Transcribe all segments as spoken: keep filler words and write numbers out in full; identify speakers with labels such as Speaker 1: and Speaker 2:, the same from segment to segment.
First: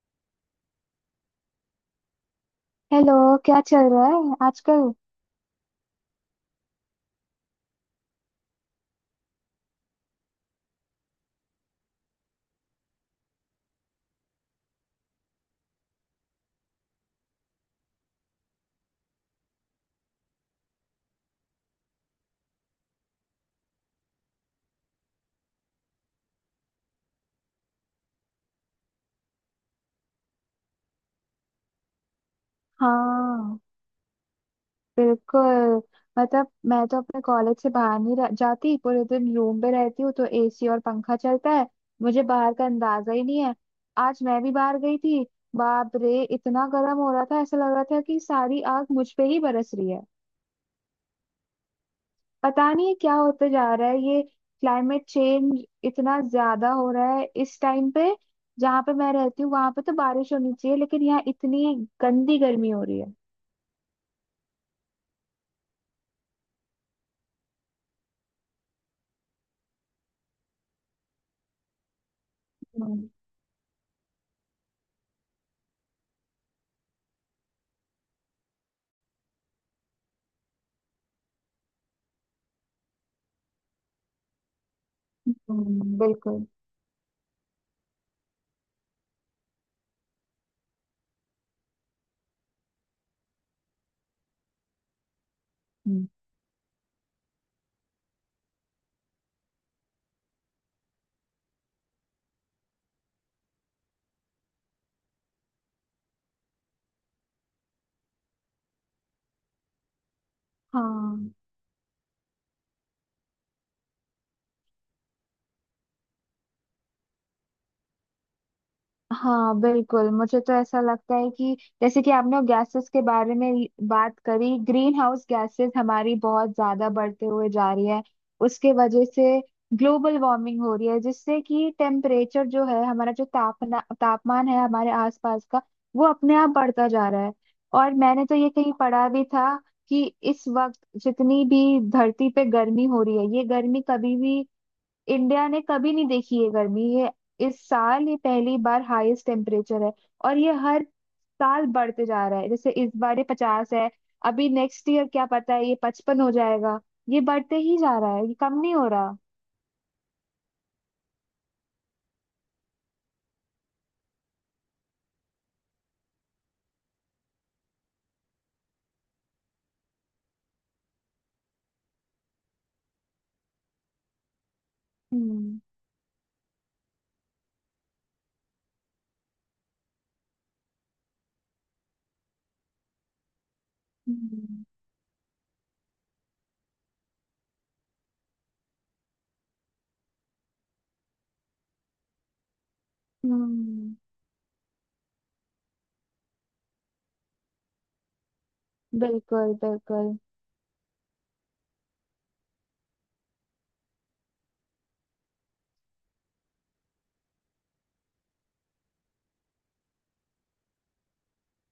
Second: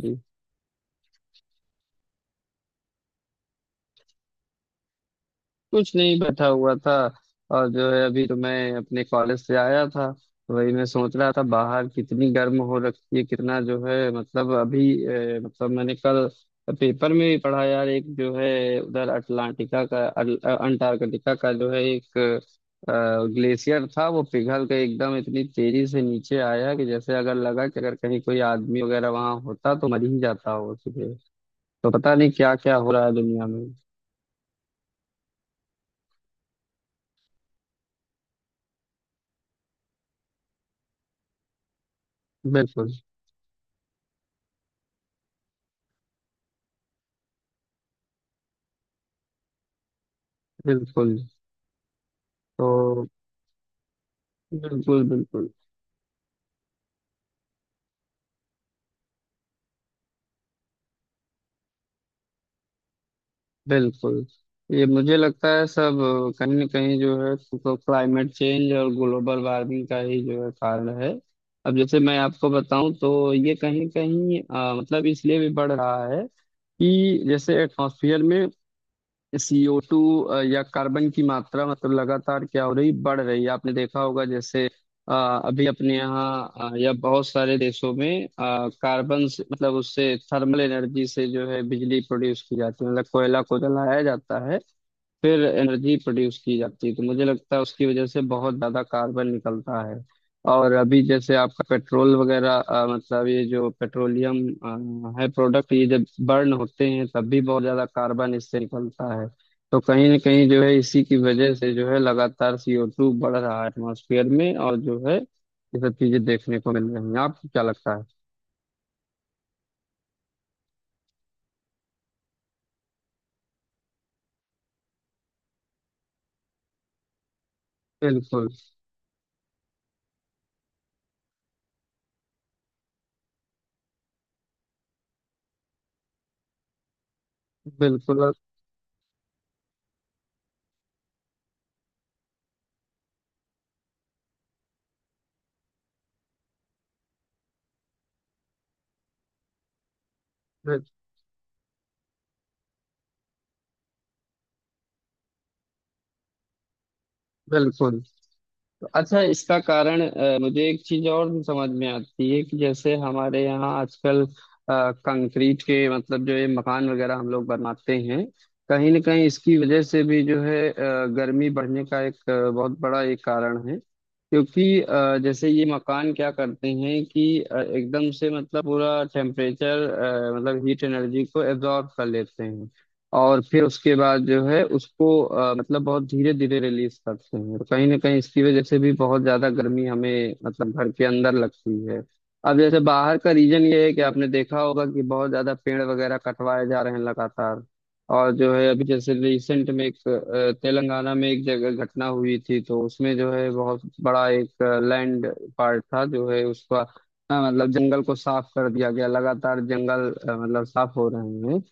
Speaker 1: जी,
Speaker 2: hello. क्या चल रहा है आजकल?
Speaker 1: कुछ नहीं बैठा हुआ था। और जो है अभी तो मैं अपने कॉलेज से आया था तो वही मैं सोच रहा था बाहर कितनी गर्म हो रखी है कितना जो है मतलब अभी अ, मतलब मैंने कल पेपर में भी पढ़ा यार एक जो है उधर अटलांटिका का अल- अ, अंटार्कटिका का जो है एक ग्लेशियर था वो पिघल के एकदम इतनी तेजी से नीचे आया कि जैसे अगर लगा कि अगर कहीं कोई आदमी वगैरह वहां होता तो मर ही जाता हो उसी पे। तो पता नहीं क्या क्या हो रहा है दुनिया
Speaker 2: हाँ,
Speaker 1: में।
Speaker 2: बिल्कुल। मतलब मैं तो अपने कॉलेज से बाहर नहीं रह, जाती, पूरे दिन रूम पे रहती हूँ तो एसी और पंखा चलता है। मुझे बाहर का
Speaker 1: बिल्कुल,
Speaker 2: अंदाजा ही नहीं है। आज मैं भी बाहर गई थी। बाप रे, इतना गर्म हो रहा था, ऐसा लग रहा था कि सारी आग मुझ पे ही बरस रही है।
Speaker 1: बिल्कुल।
Speaker 2: पता नहीं
Speaker 1: तो
Speaker 2: क्या होते जा रहा है ये।
Speaker 1: बिल्कुल,
Speaker 2: क्लाइमेट
Speaker 1: बिल्कुल,
Speaker 2: चेंज इतना ज्यादा हो रहा है इस टाइम पे। जहाँ पे मैं रहती हूँ वहां पे तो बारिश होनी चाहिए, लेकिन यहाँ इतनी गंदी गर्मी हो रही है।
Speaker 1: बिल्कुल। ये मुझे लगता है सब कहीं ना कहीं जो है तो क्लाइमेट चेंज और ग्लोबल वार्मिंग का ही जो है कारण है। अब जैसे मैं आपको बताऊं
Speaker 2: हम्म।
Speaker 1: तो ये कहीं कहीं अ, मतलब इसलिए भी बढ़ रहा है कि जैसे एटमॉस्फेयर में सी ओ टू या कार्बन की मात्रा मतलब लगातार क्या हो रही बढ़ रही है आपने देखा होगा जैसे अ, अभी अपने
Speaker 2: हम्म। बिल्कुल।
Speaker 1: यहाँ अ, या बहुत सारे देशों में कार्बन से मतलब उससे थर्मल एनर्जी से जो है बिजली प्रोड्यूस की जाती है मतलब कोयला को जलाया जाता है। फिर एनर्जी
Speaker 2: हम्म।
Speaker 1: प्रोड्यूस की जाती है तो मुझे लगता है उसकी वजह से बहुत ज्यादा कार्बन निकलता है। और अभी जैसे आपका पेट्रोल वगैरह अ, मतलब ये जो पेट्रोलियम अ, है प्रोडक्ट ये जब बर्न होते हैं तब भी बहुत ज्यादा कार्बन इससे निकलता है। तो कहीं ना कहीं जो है इसी की
Speaker 2: हाँ,
Speaker 1: वजह से जो है लगातार सी ओ टू बढ़ रहा है एटमॉस्फेयर में और जो है ये सब चीजें देखने को मिल रही हैं आपको क्या लगता है?
Speaker 2: हाँ बिल्कुल, मुझे तो ऐसा लगता है कि जैसे कि आपने गैसेस के बारे में ही बात करी, ग्रीन हाउस गैसेस हमारी बहुत ज्यादा बढ़ते हुए जा रही है।
Speaker 1: बिल्कुल,
Speaker 2: उसके वजह से ग्लोबल वार्मिंग हो रही है, जिससे कि टेम्परेचर जो है, हमारा जो तापना तापमान है हमारे आसपास का, वो अपने आप बढ़ता जा रहा है। और
Speaker 1: बिल्कुल,
Speaker 2: मैंने तो ये कहीं पढ़ा भी था कि इस वक्त जितनी भी धरती पे गर्मी हो रही है, ये गर्मी कभी भी इंडिया ने कभी नहीं देखी है। गर्मी ये इस साल ये पहली बार हाईएस्ट टेम्परेचर है। और ये हर साल बढ़ते जा रहा है, जैसे इस बार ये पचास है। अभी नेक्स्ट ईयर क्या पता है ये पचपन हो जाएगा। ये बढ़ते ही जा
Speaker 1: बिल्कुल।
Speaker 2: रहा है, ये कम नहीं हो रहा।
Speaker 1: अच्छा इसका कारण अ, मुझे एक चीज और भी समझ में आती है कि जैसे हमारे यहाँ आजकल अ, कंक्रीट के मतलब जो ये मकान वगैरह हम लोग बनाते हैं कहीं ना कहीं इसकी वजह से भी जो है अ, गर्मी बढ़ने का एक अ, बहुत बड़ा एक कारण है क्योंकि अ, जैसे
Speaker 2: हम्म।
Speaker 1: ये मकान क्या करते हैं कि अ, एकदम से मतलब पूरा टेम्परेचर मतलब हीट एनर्जी को एब्जॉर्ब कर लेते हैं। और फिर उसके बाद जो है
Speaker 2: हम्म।
Speaker 1: उसको अ, मतलब बहुत धीरे धीरे रिलीज करते हैं और कहीं ना कहीं इसकी वजह से भी बहुत ज्यादा गर्मी हमें मतलब घर के अंदर लगती है। अब जैसे बाहर का रीजन ये है
Speaker 2: हम्म,
Speaker 1: कि आपने देखा होगा कि बहुत ज्यादा पेड़ वगैरह कटवाए जा रहे हैं लगातार। और जो है अभी जैसे
Speaker 2: बिल्कुल।
Speaker 1: रिसेंट में एक
Speaker 2: बिल्कुल।
Speaker 1: अ, तेलंगाना में एक जगह घटना हुई थी तो उसमें जो है बहुत बड़ा एक लैंड पार्ट था जो है उसका अ, मतलब जंगल को साफ कर दिया गया लगातार जंगल अ, मतलब साफ हो रहे हैं।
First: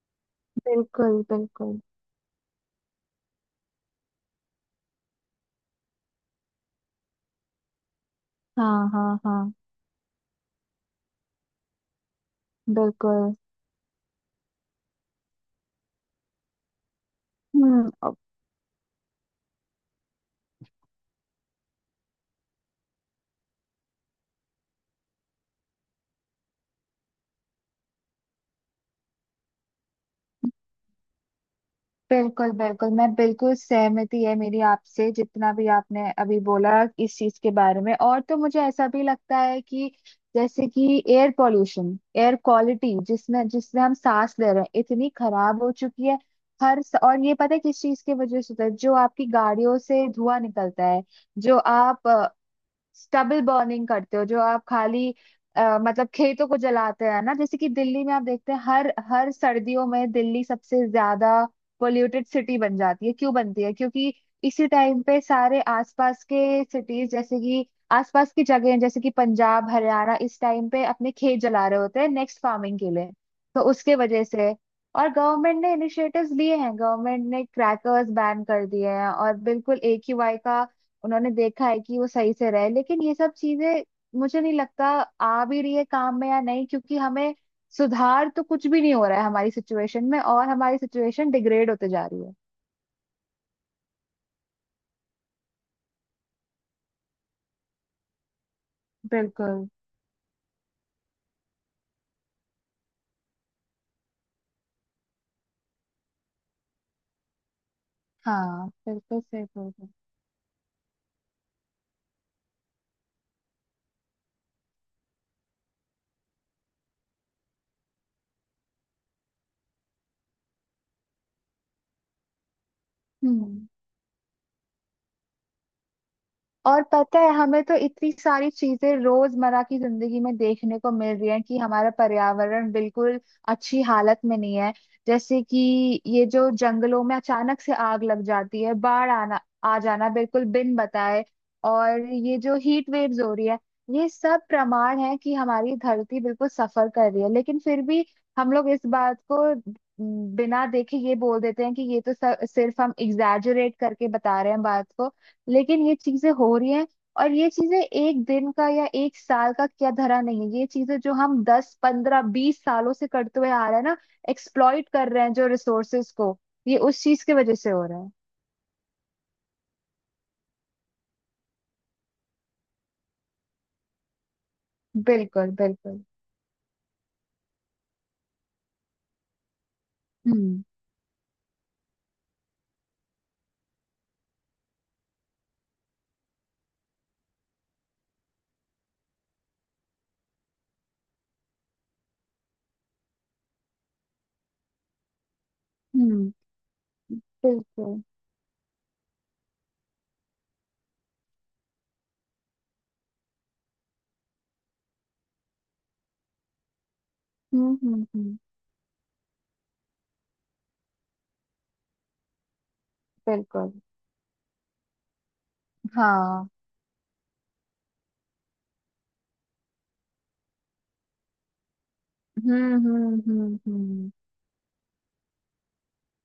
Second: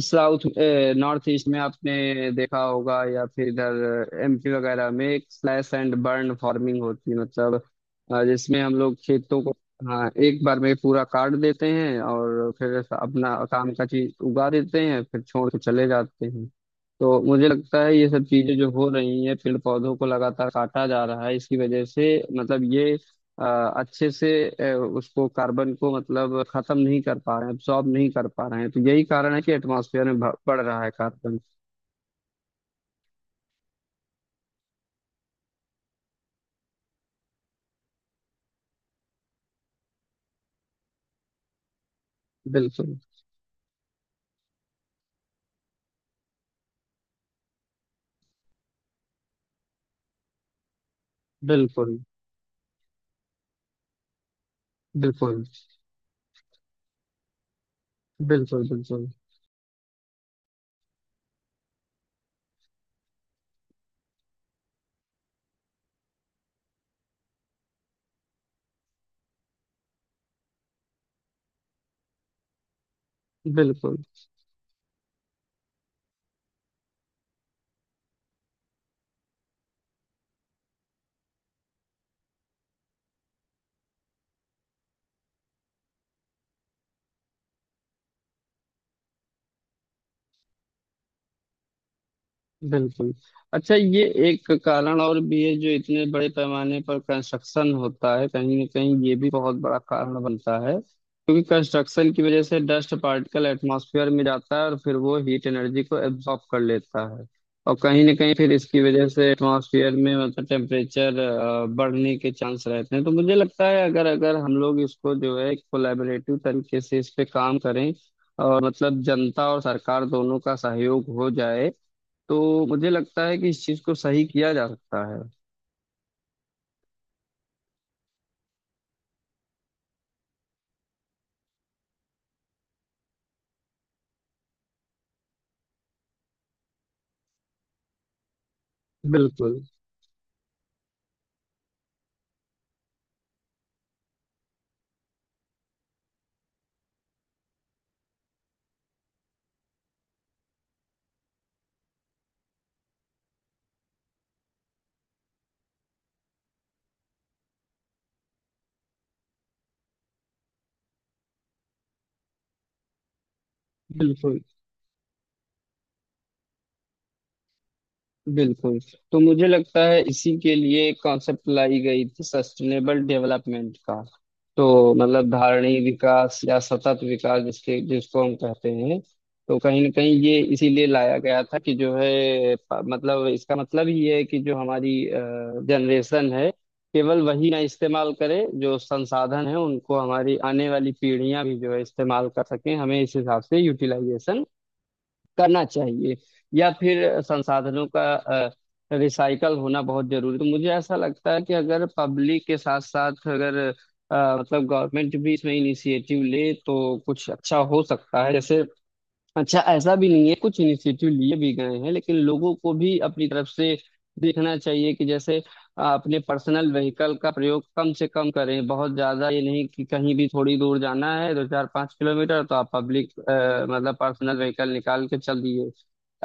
Speaker 1: साउथ
Speaker 2: बिल्कुल।
Speaker 1: नॉर्थ ईस्ट में
Speaker 2: बिल्कुल।
Speaker 1: आपने देखा होगा या फिर इधर एम पी वगैरह में एक स्लैश एंड बर्न फार्मिंग होती है मतलब अ, जिसमें हम
Speaker 2: हाँ,
Speaker 1: लोग
Speaker 2: हाँ,
Speaker 1: खेतों
Speaker 2: हाँ।
Speaker 1: को हाँ एक बार में पूरा काट देते हैं और फिर अपना
Speaker 2: बिल्कुल।
Speaker 1: काम का चीज उगा देते हैं फिर छोड़ के चले जाते हैं। तो मुझे लगता
Speaker 2: हम्म।
Speaker 1: है ये सब चीजें जो हो रही हैं पेड़ पौधों को लगातार काटा जा रहा है इसकी वजह से मतलब ये अ, अच्छे से अ, उसको कार्बन को मतलब खत्म नहीं कर पा रहे हैं एब्सॉर्ब नहीं कर पा रहे हैं तो यही कारण है कि एटमॉस्फेयर में भ- बढ़ रहा है कार्बन।
Speaker 2: बिल्कुल बिल्कुल, मैं बिल्कुल सहमति है मेरी आपसे जितना भी आपने अभी बोला इस चीज के बारे में। और तो मुझे ऐसा भी लगता है कि जैसे कि एयर पॉल्यूशन, एयर क्वालिटी
Speaker 1: बिल्कुल,
Speaker 2: जिसमें जिसमें हम सांस ले रहे हैं इतनी खराब हो चुकी है। हर स- और ये पता है किस चीज की वजह से होता है? जो आपकी गाड़ियों से धुआं निकलता है, जो
Speaker 1: बिल्कुल,
Speaker 2: आप स्टबल बर्निंग करते हो, जो आप खाली
Speaker 1: बिल्कुल,
Speaker 2: अ, मतलब खेतों को जलाते हैं ना। जैसे कि दिल्ली में आप देखते हैं
Speaker 1: बिल्कुल,
Speaker 2: हर
Speaker 1: बिल्कुल,
Speaker 2: हर सर्दियों में दिल्ली सबसे ज्यादा पोल्यूटेड सिटी बन जाती है। क्यों बनती है? क्योंकि इसी टाइम पे सारे आसपास के सिटीज जैसे कि आसपास की जगह जैसे कि पंजाब, हरियाणा इस टाइम पे अपने खेत जला रहे होते हैं नेक्स्ट फार्मिंग के लिए। तो उसके
Speaker 1: बिल्कुल,
Speaker 2: वजह से। और गवर्नमेंट ने इनिशिएटिव्स लिए हैं, गवर्नमेंट ने क्रैकर्स बैन कर दिए हैं और बिल्कुल ए क्यू आई का उन्होंने देखा है कि वो सही से रहे, लेकिन ये सब चीजें मुझे नहीं लगता आ भी रही है काम में या नहीं, क्योंकि हमें सुधार तो कुछ भी नहीं हो रहा है हमारी सिचुएशन में, और हमारी सिचुएशन डिग्रेड होते जा रही है।
Speaker 1: बिल्कुल। अच्छा ये एक कारण और भी है जो इतने बड़े पैमाने पर कंस्ट्रक्शन होता है कहीं ना कहीं ये भी बहुत
Speaker 2: बिल्कुल।
Speaker 1: बड़ा कारण बनता है क्योंकि कंस्ट्रक्शन की वजह से डस्ट पार्टिकल एटमॉस्फेयर में जाता है और फिर वो हीट एनर्जी को एब्जॉर्ब कर लेता है। और कहीं ना कहीं फिर
Speaker 2: हाँ
Speaker 1: इसकी वजह
Speaker 2: बिल्कुल
Speaker 1: से
Speaker 2: सही बोल रहे हो।
Speaker 1: एटमॉस्फेयर में मतलब टेम्परेचर बढ़ने के चांस रहते हैं तो मुझे लगता है अगर अगर हम लोग इसको जो है कोलैबोरेटिव तरीके से इस पे काम करें और मतलब जनता और सरकार दोनों का सहयोग हो जाए तो मुझे लगता है कि इस
Speaker 2: हम्म।
Speaker 1: चीज को सही किया जा सकता है।
Speaker 2: और पता है, हमें तो इतनी सारी चीजें रोजमर्रा की जिंदगी में देखने को मिल रही है कि हमारा पर्यावरण बिल्कुल अच्छी हालत में नहीं है। जैसे कि ये जो जंगलों में अचानक से आग लग जाती है, बाढ़ आना
Speaker 1: बिल्कुल,
Speaker 2: आ जाना बिल्कुल बिन बताए, और ये जो हीट वेव्स हो रही है, ये सब प्रमाण है कि हमारी धरती बिल्कुल सफर कर रही है। लेकिन फिर भी हम लोग इस बात को बिना देखे ये बोल देते हैं कि ये तो स- सिर्फ हम एग्जैजरेट करके बता रहे हैं बात को। लेकिन ये चीजें हो रही हैं। और ये चीजें एक दिन का या एक साल का क्या धरा नहीं है, ये चीजें जो हम दस पंद्रह बीस सालों से करते हुए आ रहे हैं ना,
Speaker 1: बिल्कुल,
Speaker 2: एक्सप्लॉइट कर रहे हैं जो रिसोर्सेज को, ये उस चीज की वजह से हो रहा है।
Speaker 1: बिल्कुल। तो मुझे लगता है इसी के लिए कॉन्सेप्ट लाई गई थी सस्टेनेबल डेवलपमेंट का। तो मतलब
Speaker 2: बिल्कुल।
Speaker 1: धारणीय
Speaker 2: बिल्कुल।
Speaker 1: विकास या सतत विकास जिसके जिसको हम कहते हैं। तो कहीं ना कहीं ये
Speaker 2: हम्म।
Speaker 1: इसीलिए लाया गया था कि जो है प- मतलब इसका मतलब ये है कि जो हमारी जनरेशन है केवल वही ना इस्तेमाल करे जो संसाधन है उनको हमारी आने वाली पीढ़ियां भी जो है इस्तेमाल कर सकें हमें इस हिसाब से यूटिलाइजेशन करना चाहिए
Speaker 2: हम्म।
Speaker 1: या फिर संसाधनों
Speaker 2: बिल्कुल।
Speaker 1: का रिसाइकल होना बहुत जरूरी। तो मुझे ऐसा लगता है कि अगर पब्लिक के साथ साथ अगर अ, मतलब गवर्नमेंट भी इसमें इनिशिएटिव ले तो कुछ अच्छा
Speaker 2: हम्म।
Speaker 1: हो
Speaker 2: हम्म।
Speaker 1: सकता है
Speaker 2: हम्म।
Speaker 1: जैसे। अच्छा ऐसा भी नहीं है कुछ इनिशिएटिव लिए भी गए हैं लेकिन लोगों को भी अपनी तरफ
Speaker 2: बिल्कुल।
Speaker 1: से देखना चाहिए कि जैसे आ, अपने
Speaker 2: हाँ।
Speaker 1: पर्सनल व्हीकल का प्रयोग कम से कम करें बहुत ज्यादा ये नहीं कि कहीं भी थोड़ी दूर जाना है दो चार पाँच किलोमीटर तो आप
Speaker 2: हम्म।
Speaker 1: पब्लिक
Speaker 2: हम्म। हम्म।
Speaker 1: मतलब
Speaker 2: हम्म।
Speaker 1: पर्सनल व्हीकल निकाल के चल दिए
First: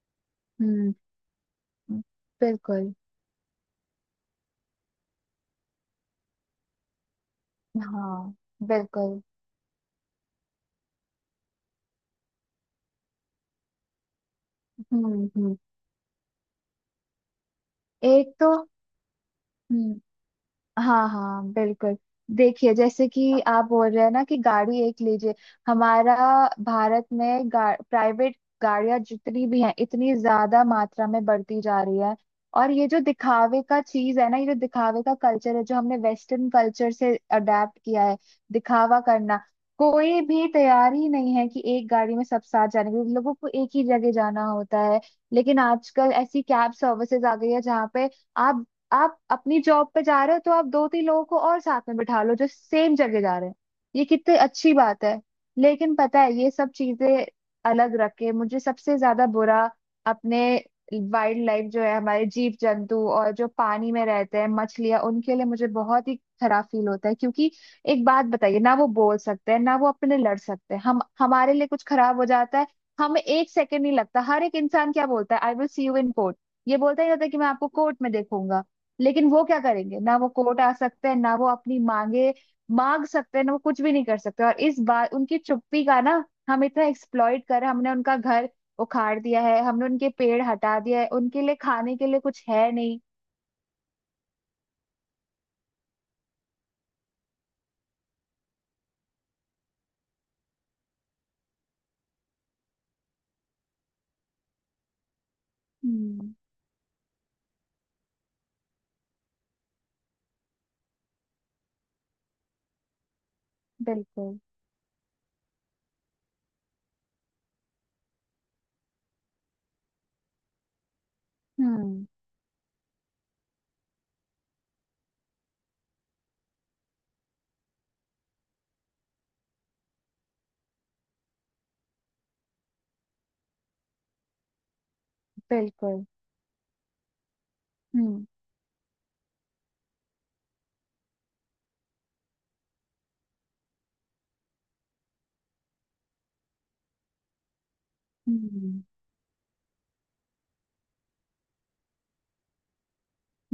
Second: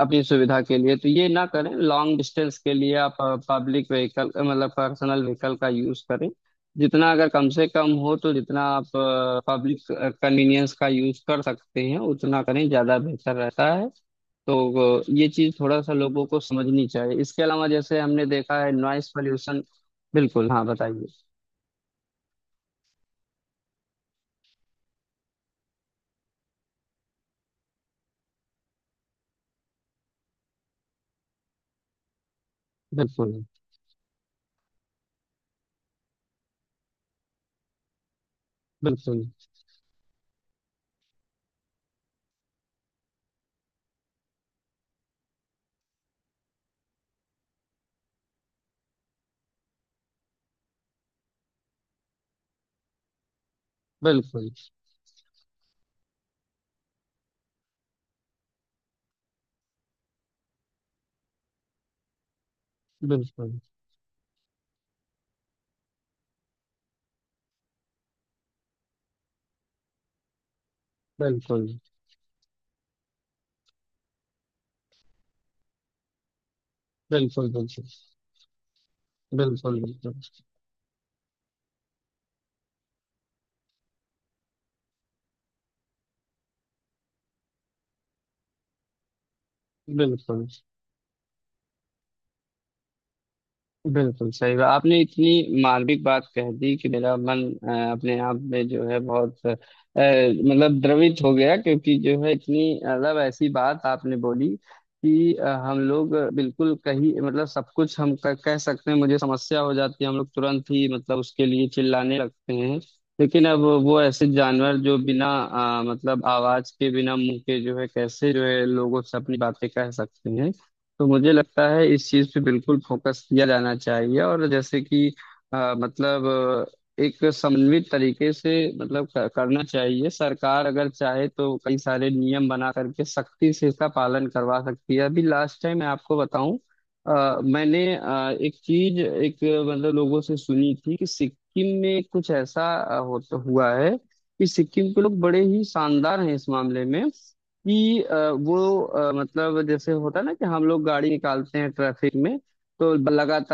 Speaker 1: अपनी सुविधा के
Speaker 2: हम्म।
Speaker 1: लिए तो ये ना करें
Speaker 2: हम्म,
Speaker 1: लॉन्ग डिस्टेंस के
Speaker 2: बिल्कुल।
Speaker 1: लिए आप पब्लिक व्हीकल मतलब पर्सनल व्हीकल का यूज करें जितना अगर कम से कम हो तो
Speaker 2: हाँ,
Speaker 1: जितना आप
Speaker 2: बिल्कुल।
Speaker 1: पब्लिक कन्वीनियंस का यूज कर सकते हैं उतना करें ज़्यादा बेहतर रहता है। तो अ,
Speaker 2: हम्म।
Speaker 1: ये चीज़
Speaker 2: हम्म।
Speaker 1: थोड़ा सा लोगों को समझनी चाहिए इसके अलावा जैसे हमने
Speaker 2: एक
Speaker 1: देखा है नॉइस पॉल्यूशन।
Speaker 2: तो।
Speaker 1: बिल्कुल, हाँ, बताइए।
Speaker 2: हाँ, हाँ बिल्कुल। देखिए जैसे कि आप बोल रहे हैं ना कि गाड़ी एक लीजिए, हमारा भारत में गा, प्राइवेट गाड़ियां जितनी भी हैं इतनी ज्यादा मात्रा में बढ़ती जा रही है। और ये जो
Speaker 1: बिल्कुल,
Speaker 2: दिखावे का चीज है ना, ये जो दिखावे का कल्चर है जो हमने वेस्टर्न कल्चर से अडेप्ट किया है, दिखावा
Speaker 1: बिल्कुल,
Speaker 2: करना। कोई भी तैयार ही नहीं है कि एक गाड़ी में सब साथ जाने के लिए। लोगों को एक ही जगह जाना होता है, लेकिन आजकल ऐसी कैब सर्विसेज आ गई है जहाँ पे आप आप अपनी जॉब पे जा रहे हो तो आप दो तीन लोगों को और साथ में बिठा लो जो सेम जगह जा रहे हैं। ये कितनी
Speaker 1: बिल्कुल,
Speaker 2: अच्छी बात है। लेकिन पता है ये सब चीजें अलग रख के, मुझे सबसे ज्यादा बुरा अपने वाइल्ड लाइफ जो है, हमारे जीव जंतु और जो
Speaker 1: बिल्कुल,
Speaker 2: पानी में रहते हैं मछलियां, उनके लिए मुझे बहुत ही खराब फील होता है, क्योंकि एक बात बताइए ना, वो बोल सकते हैं ना, वो अपने लिए लड़ सकते हैं? हम, हमारे
Speaker 1: बिल्कुल,
Speaker 2: लिए कुछ खराब हो जाता है हमें एक सेकंड नहीं लगता, हर एक इंसान क्या बोलता है? I will see you in court. ये बोलता ही होता है कि मैं
Speaker 1: बिल्कुल,
Speaker 2: आपको कोर्ट में देखूंगा। लेकिन वो क्या
Speaker 1: बिल्कुल,
Speaker 2: करेंगे
Speaker 1: बिल्कुल,
Speaker 2: ना? वो
Speaker 1: बिल्कुल,
Speaker 2: कोर्ट आ सकते हैं ना? वो अपनी मांगे मांग सकते हैं ना? वो कुछ भी नहीं कर सकते। और इस बार उनकी चुप्पी का ना, हम इतना एक्सप्लॉइट कर रहे हैं, हमने उनका घर उखाड़ दिया है, हमने उनके पेड़
Speaker 1: बिल्कुल।
Speaker 2: हटा दिया है, उनके लिए खाने के लिए कुछ है नहीं।
Speaker 1: बिल्कुल सही बात आपने इतनी मार्मिक बात कह दी कि मेरा मन अ, अपने आप में जो है बहुत अ, मतलब द्रवित हो गया क्योंकि जो है इतनी मतलब ऐसी बात आपने बोली कि अ, हम लोग
Speaker 2: हम्म।
Speaker 1: बिल्कुल कहीं मतलब सब कुछ हम क- कह सकते हैं मुझे समस्या हो जाती है हम लोग तुरंत ही मतलब उसके लिए चिल्लाने लगते हैं। लेकिन अब वो ऐसे
Speaker 2: बिल्कुल।
Speaker 1: जानवर जो बिना अ, मतलब आवाज के बिना मुंह के जो है कैसे जो है लोगों से अपनी बातें कह सकते हैं। तो मुझे लगता है
Speaker 2: हम्म।
Speaker 1: इस चीज पे बिल्कुल फोकस किया जाना चाहिए और जैसे कि अ, मतलब अ, एक समन्वित तरीके से मतलब क- करना चाहिए सरकार अगर चाहे तो कई सारे नियम बना करके सख्ती से इसका पालन करवा सकती है अभी लास्ट टाइम मैं
Speaker 2: बिल्कुल।
Speaker 1: आपको बताऊं अ, मैंने
Speaker 2: हम्म।
Speaker 1: अ, एक चीज एक अ, मतलब लोगों से सुनी थी कि सिक्किम में कुछ ऐसा अ, होता हुआ है कि सिक्किम के लोग बड़े ही शानदार हैं इस मामले में कि अ, वो
Speaker 2: हम्म।
Speaker 1: अ, मतलब जैसे होता है ना कि हम लोग गाड़ी निकालते हैं ट्रैफिक में तो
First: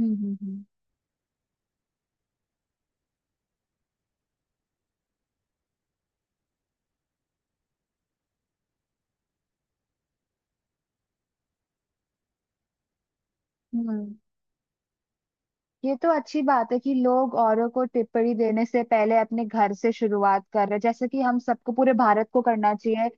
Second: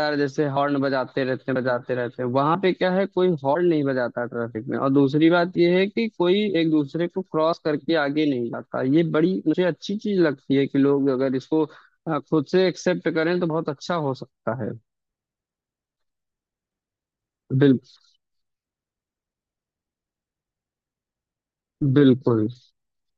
Speaker 2: हम्म। हम्म।
Speaker 1: जैसे
Speaker 2: हम्म।
Speaker 1: हॉर्न बजाते रहते हैं बजाते रहते हैं वहां पे क्या है कोई हॉर्न नहीं बजाता ट्रैफिक में और दूसरी बात ये है कि कोई एक दूसरे को क्रॉस करके आगे नहीं जाता ये बड़ी मुझे अच्छी चीज लगती है कि लोग अगर इसको अ, खुद से एक्सेप्ट करें तो बहुत अच्छा
Speaker 2: हम्म।
Speaker 1: हो सकता है।
Speaker 2: ये तो अच्छी बात है कि लोग औरों
Speaker 1: बिल,
Speaker 2: को टिप्पणी देने से पहले अपने घर से शुरुआत कर रहे हैं, जैसे कि हम सबको, पूरे भारत को
Speaker 1: बिल्कुल,
Speaker 2: करना चाहिए।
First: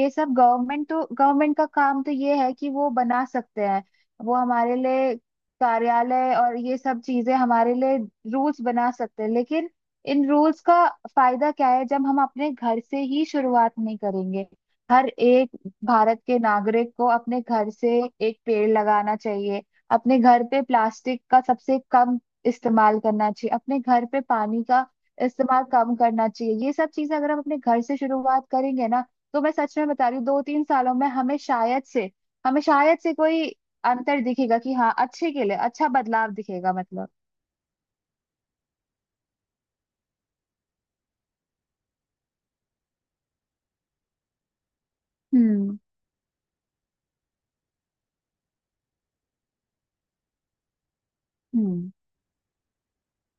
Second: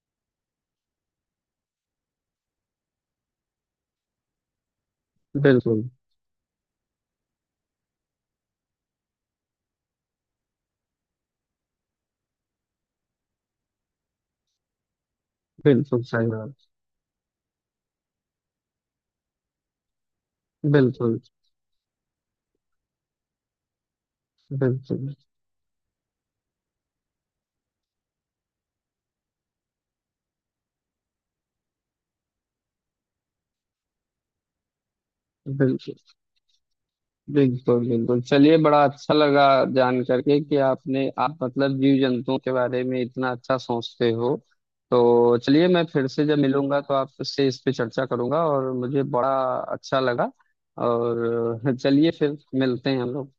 Speaker 2: ये सब गवर्नमेंट तो गवर्नमेंट का काम तो ये है कि वो बना सकते हैं, वो हमारे लिए
Speaker 1: बिल्कुल,
Speaker 2: कार्यालय और ये सब चीजें हमारे लिए रूल्स बना सकते हैं। लेकिन इन रूल्स का फायदा क्या है जब हम अपने घर से ही शुरुआत नहीं करेंगे? हर एक
Speaker 1: बिल्कुल
Speaker 2: भारत
Speaker 1: सही
Speaker 2: के
Speaker 1: बात।
Speaker 2: नागरिक को अपने घर से एक पेड़ लगाना चाहिए, अपने घर पे
Speaker 1: बिल्कुल,
Speaker 2: प्लास्टिक का सबसे कम इस्तेमाल करना चाहिए, अपने घर पे पानी का
Speaker 1: बिल्कुल,
Speaker 2: इस्तेमाल कम करना चाहिए। ये सब चीजें अगर हम अपने घर से शुरुआत करेंगे ना, तो मैं सच में बता रही हूँ दो तीन सालों में हमें शायद से हमें शायद से कोई अंतर दिखेगा कि हाँ अच्छे के लिए अच्छा
Speaker 1: बिल्कुल,
Speaker 2: बदलाव दिखेगा, मतलब।
Speaker 1: बिल्कुल, बिल्कुल। चलिए बड़ा अच्छा लगा जान करके कि आपने आप मतलब जीव जंतुओं के बारे में इतना अच्छा सोचते हो। तो चलिए
Speaker 2: हम्म।
Speaker 1: मैं फिर से जब मिलूंगा तो आपसे इस पे चर्चा करूंगा और मुझे बड़ा अच्छा लगा। और
Speaker 2: हम्म।
Speaker 1: चलिए फिर मिलते हैं हम लोग।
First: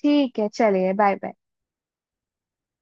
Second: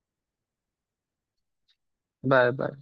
Speaker 2: ठीक है, चलिए, बाय बाय।
Speaker 1: Bye bye.